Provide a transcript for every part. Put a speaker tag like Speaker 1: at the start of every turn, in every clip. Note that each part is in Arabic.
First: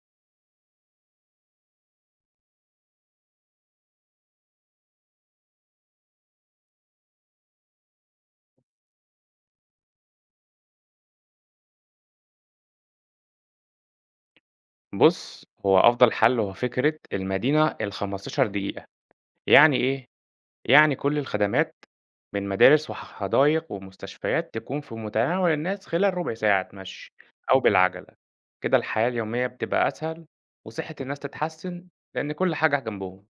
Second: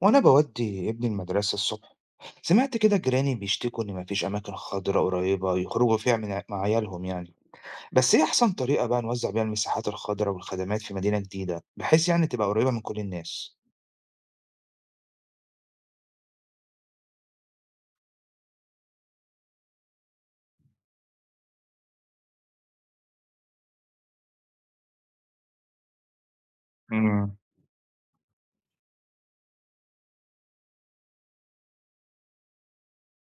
Speaker 1: وأنا بودي ابني المدرسة الصبح. سمعت كده جيراني بيشتكوا إن مفيش أماكن خضراء قريبة يخرجوا فيها مع عيالهم يعني. بس إيه أحسن طريقة بقى نوزع بيها المساحات الخضراء والخدمات في مدينة جديدة بحيث يعني تبقى قريبة من كل الناس؟
Speaker 2: بُص، هو أفضل حل هو فكرة المدينة ال15 دقيقة، يعني إيه؟ يعني كل الخدمات من مدارس وحدايق ومستشفيات تكون في متناول الناس خلال ربع ساعة مشي
Speaker 1: مم.
Speaker 2: أو بالعجلة. كده الحياة اليومية بتبقى أسهل وصحة الناس تتحسن لأن كل حاجة جنبهم.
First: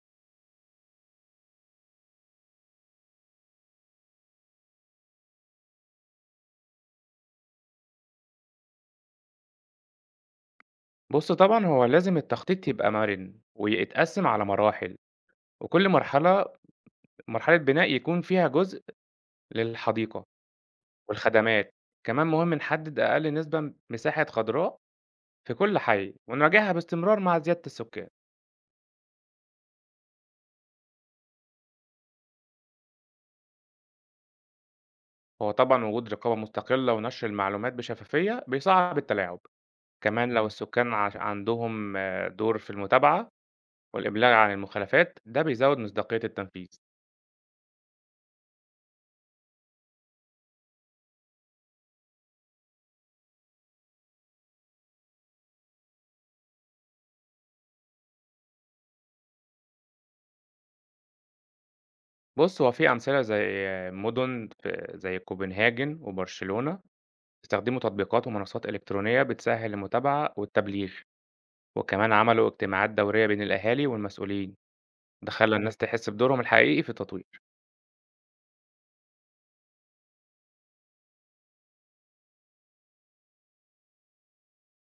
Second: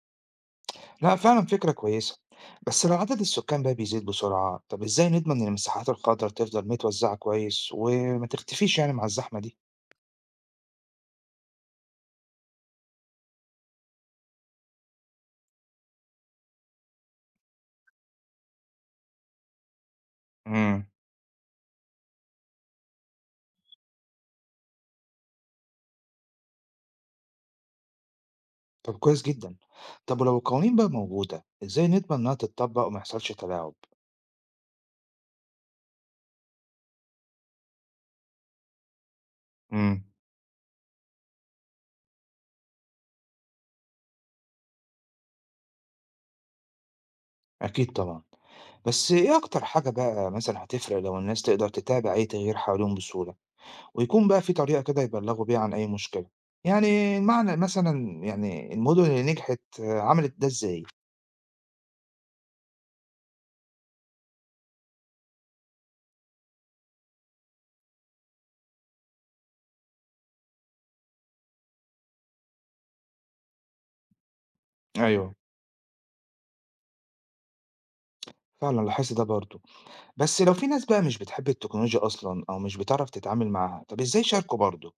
Speaker 1: لا فعلا فكرة كويسة. بس لو عدد السكان بقى بيزيد بسرعة طب إزاي نضمن إن المساحات الخضراء تفضل متوزعة كويس وما تختفيش يعني مع الزحمة دي؟
Speaker 2: بُص طبعًا هو لازم التخطيط يبقى مرن ويتقسم على مراحل، وكل مرحلة بناء يكون فيها جزء للحديقة
Speaker 1: مم.
Speaker 2: والخدمات. كمان مهم نحدد أقل نسبة مساحة خضراء في كل حي ونراجعها باستمرار مع زيادة السكان.
Speaker 1: طب كويس جدا. طب ولو القوانين بقى موجودة إزاي نضمن إنها تتطبق وما يحصلش تلاعب؟
Speaker 2: هو طبعا وجود رقابة مستقلة ونشر المعلومات بشفافية بيصعب التلاعب.
Speaker 1: مم.
Speaker 2: كمان لو السكان عندهم دور في المتابعة والإبلاغ عن المخالفات، ده بيزود مصداقية التنفيذ.
Speaker 1: أكيد طبعًا، بس إيه أكتر حاجة بقى مثلًا هتفرق لو الناس تقدر تتابع أي تغيير حواليهم بسهولة، ويكون بقى في طريقة كده يبلغوا بيها عن أي مشكلة، يعني المعنى مثلًا يعني المدن اللي نجحت آه، عملت ده إزاي؟
Speaker 2: بص هو في أمثلة زي مدن زي كوبنهاجن وبرشلونة، استخدموا تطبيقات ومنصات إلكترونية بتسهل المتابعة والتبليغ، وكمان عملوا اجتماعات دورية بين الأهالي والمسؤولين. ده
Speaker 1: أيوه،
Speaker 2: خلى تمام الناس تحس بدورهم الحقيقي في التطوير.
Speaker 1: فعلًا لاحظت ده برضه. بس لو في ناس بقى مش بتحب التكنولوجيا أصلًا أو مش بتعرف تتعامل معاها، طب إزاي يشاركوا برضه؟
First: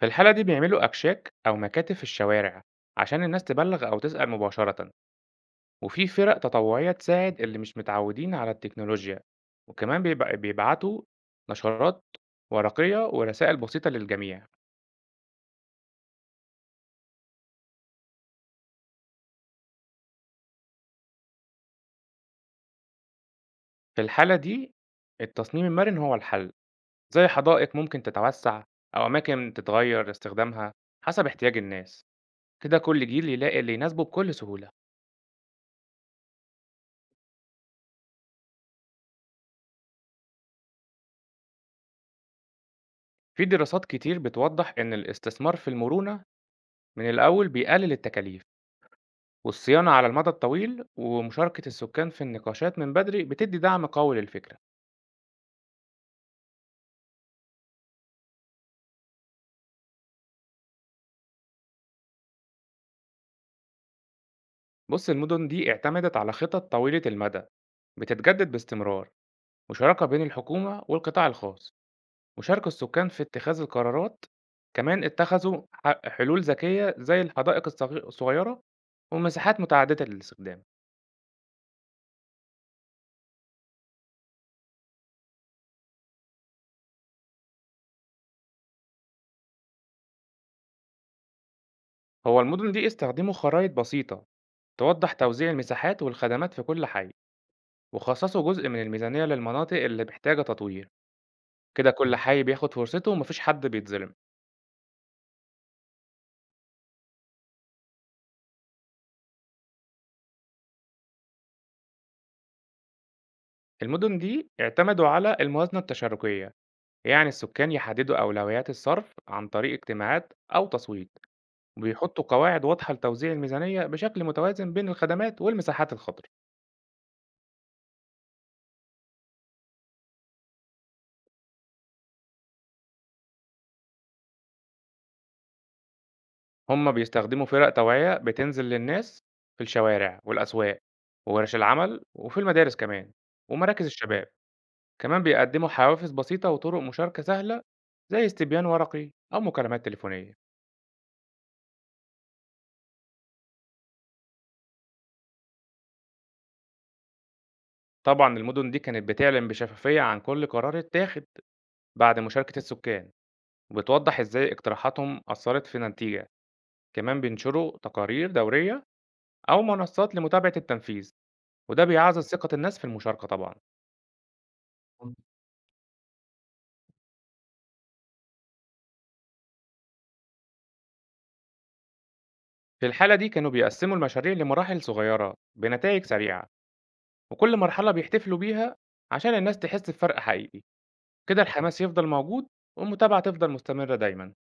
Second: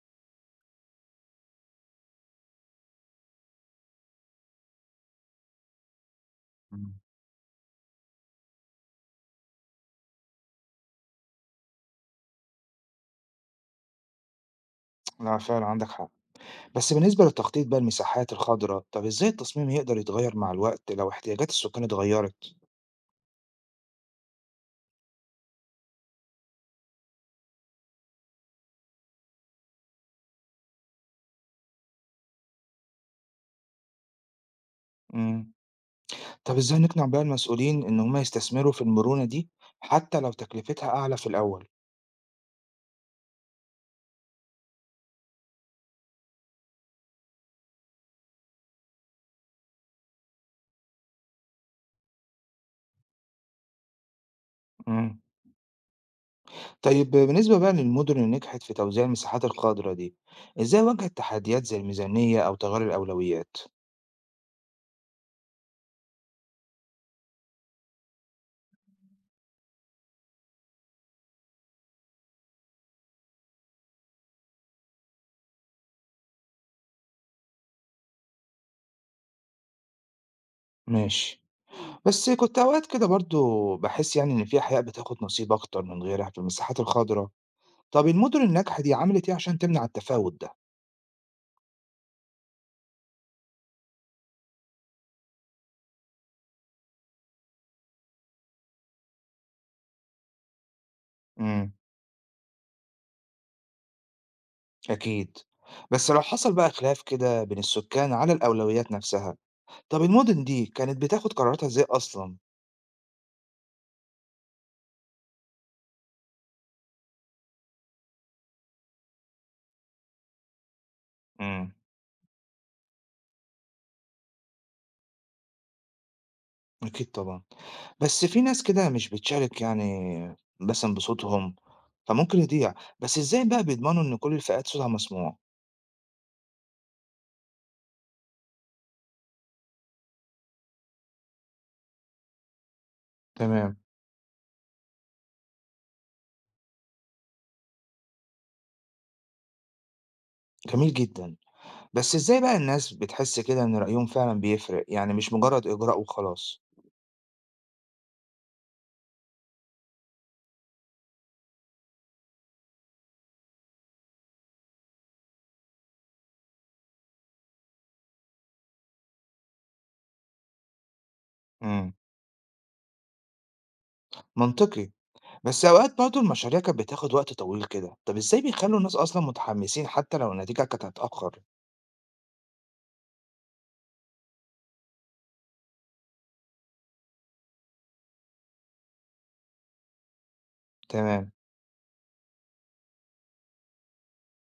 Speaker 2: في الحالة دي بيعملوا أكشاك أو مكاتب في الشوارع عشان الناس تبلغ أو تسأل مباشرة، وفي فرق تطوعية
Speaker 1: إمم.
Speaker 2: تساعد اللي مش متعودين على التكنولوجيا، وكمان بيبعتوا نشرات ورقية ورسائل بسيطة للجميع.
Speaker 1: لأ فعلًا عندك حق، بس بالنسبة للتخطيط بقى المساحات الخضراء، طب إزاي التصميم يقدر يتغير مع الوقت لو احتياجات السكان اتغيرت؟
Speaker 2: في الحالة دي التصميم المرن هو الحل، زي حدائق ممكن تتوسع أو أماكن تتغير استخدامها حسب احتياج الناس. كده كل جيل يلاقي اللي يناسبه بكل سهولة.
Speaker 1: إمم. طب إزاي نقنع بقى المسؤولين إن هم يستثمروا في المرونة دي حتى لو تكلفتها أعلى في الأول؟
Speaker 2: في دراسات كتير بتوضح إن الاستثمار في المرونة من الأول بيقلل التكاليف والصيانة على المدى الطويل، ومشاركة السكان في النقاشات من بدري بتدي دعم قوي للفكرة.
Speaker 1: مم. طيب بالنسبة بقى للمدن اللي نجحت في توزيع المساحات الخضراء دي، إزاي واجهت تحديات زي الميزانية أو تغير الأولويات؟
Speaker 2: بص المدن دي اعتمدت على خطط طويلة المدى بتتجدد باستمرار، وشراكة بين الحكومة والقطاع الخاص، وشارك السكان في اتخاذ القرارات. كمان اتخذوا حلول ذكية زي الحدائق الصغيرة ومساحات متعددة للاستخدام.
Speaker 1: ماشي. بس كنت أوقات كده برضو بحس يعني إن في أحياء بتاخد نصيب أكتر من غيرها في المساحات الخضراء، طب المدن الناجحة دي عملت إيه عشان تمنع التفاوت ده؟
Speaker 2: هو المدن دي استخدموا خرائط بسيطة توضح توزيع المساحات والخدمات في كل حي، وخصصوا جزء من الميزانية للمناطق اللي محتاجة تطوير.
Speaker 1: مم.
Speaker 2: كده كل حي بياخد فرصته ومفيش حد بيتظلم.
Speaker 1: أكيد. بس لو حصل بقى خلاف كده بين السكان على الأولويات نفسها طب المدن دي كانت بتاخد قراراتها إزاي أصلًا؟
Speaker 2: المدن دي اعتمدوا على الموازنة التشاركية، يعني السكان يحددوا أولويات الصرف عن طريق اجتماعات أو تصويت،
Speaker 1: إمم.
Speaker 2: وبيحطوا قواعد واضحة لتوزيع الميزانية بشكل متوازن بين الخدمات والمساحات الخضراء.
Speaker 1: أكيد طبعًا، بس في ناس كده مش بتشارك يعني مثلًا بصوتهم، فممكن يضيع، بس إزاي بقى بيضمنوا إن كل الفئات صوتها مسموع؟
Speaker 2: هم بيستخدموا فرق توعية بتنزل للناس في الشوارع والأسواق وورش العمل وفي المدارس كمان
Speaker 1: تمام.
Speaker 2: ومراكز الشباب. كمان بيقدموا حوافز بسيطة وطرق مشاركة سهلة زي استبيان ورقي أو مكالمات تليفونية.
Speaker 1: جميل جدًا، بس إزاي بقى الناس بتحس كده إن رأيهم فعلًا بيفرق، يعني مش مجرد إجراء وخلاص؟
Speaker 2: طبعًا المدن دي كانت بتعلن بشفافية عن كل قرار اتاخد بعد مشاركة السكان، وبتوضح إزاي اقتراحاتهم أثّرت في النتيجة، كمان بينشروا تقارير دورية أو منصات لمتابعة التنفيذ، وده
Speaker 1: إمم.
Speaker 2: بيعزز ثقة الناس في المشاركة طبعًا.
Speaker 1: منطقي.
Speaker 2: إمم.
Speaker 1: بس أوقات برضه المشاريع كانت بتاخد وقت طويل كده، طب إزاي بيخلّوا الناس أصلًا متحمسين حتى لو النتيجة كانت هتتأخر؟
Speaker 2: في الحالة دي كانوا بيقسموا المشاريع لمراحل صغيرة بنتائج سريعة، وكل مرحلة بيحتفلوا بيها عشان الناس تحس بفرق حقيقي.
Speaker 1: تمام.
Speaker 2: كده الحماس يفضل موجود والمتابعة تفضل مستمرة دايمًا.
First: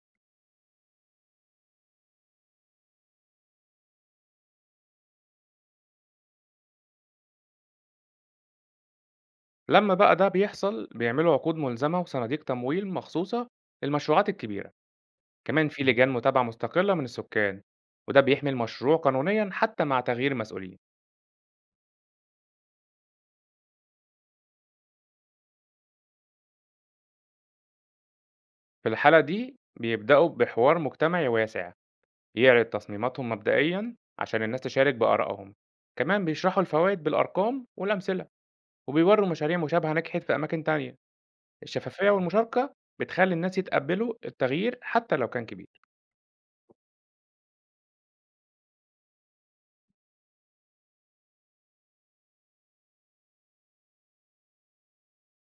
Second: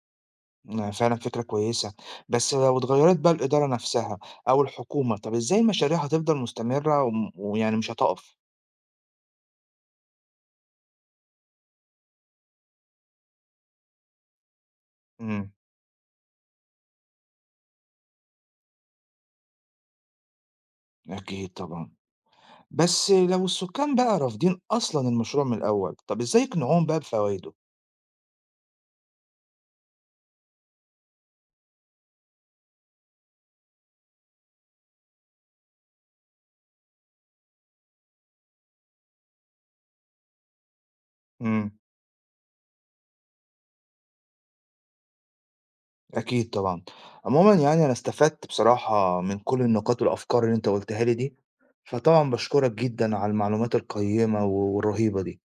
Speaker 1: آه، فعلًا فكرة كويسة، بس لو اتغيّرت بقى الإدارة نفسها أو الحكومة، طَب إزاي المشاريع هتفضل مستمرة ويعني مش هتقف؟
Speaker 2: لما بقى ده بيحصل بيعملوا عقود ملزمة وصناديق تمويل مخصوصة للمشروعات الكبيرة،
Speaker 1: إمم.
Speaker 2: كمان في لجان متابعة مستقلة من السكان، وده بيحمي المشروع قانونيا حتى مع تغيير المسؤولين.
Speaker 1: أكيد طبعًا، بس لو السكان بقى رافضين أصلًا المشروع من الأول، طَب إزاي يقنعوهم بقى بفوايده؟
Speaker 2: في الحالة دي بيبدأوا بحوار مجتمعي واسع يعرض تصميماتهم مبدئيا عشان الناس تشارك بآرائهم، كمان بيشرحوا الفوائد بالأرقام والأمثلة وبيوروا مشاريع مشابهة نجحت في أماكن تانية.
Speaker 1: إمم.
Speaker 2: الشفافية والمشاركة بتخلي الناس يتقبلوا التغيير حتى لو كان كبير.
Speaker 1: أكيد طبعًا، عمومًا يعني أنا استفدت بصراحة من كل النقاط والأفكار اللي أنت قُلتها لي دي، فطبعًا باشكرك جدًا على المعلومات القيّمة والرهيبة دي.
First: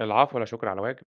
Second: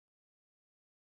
Speaker 2: العفو، لا شكر على واجب.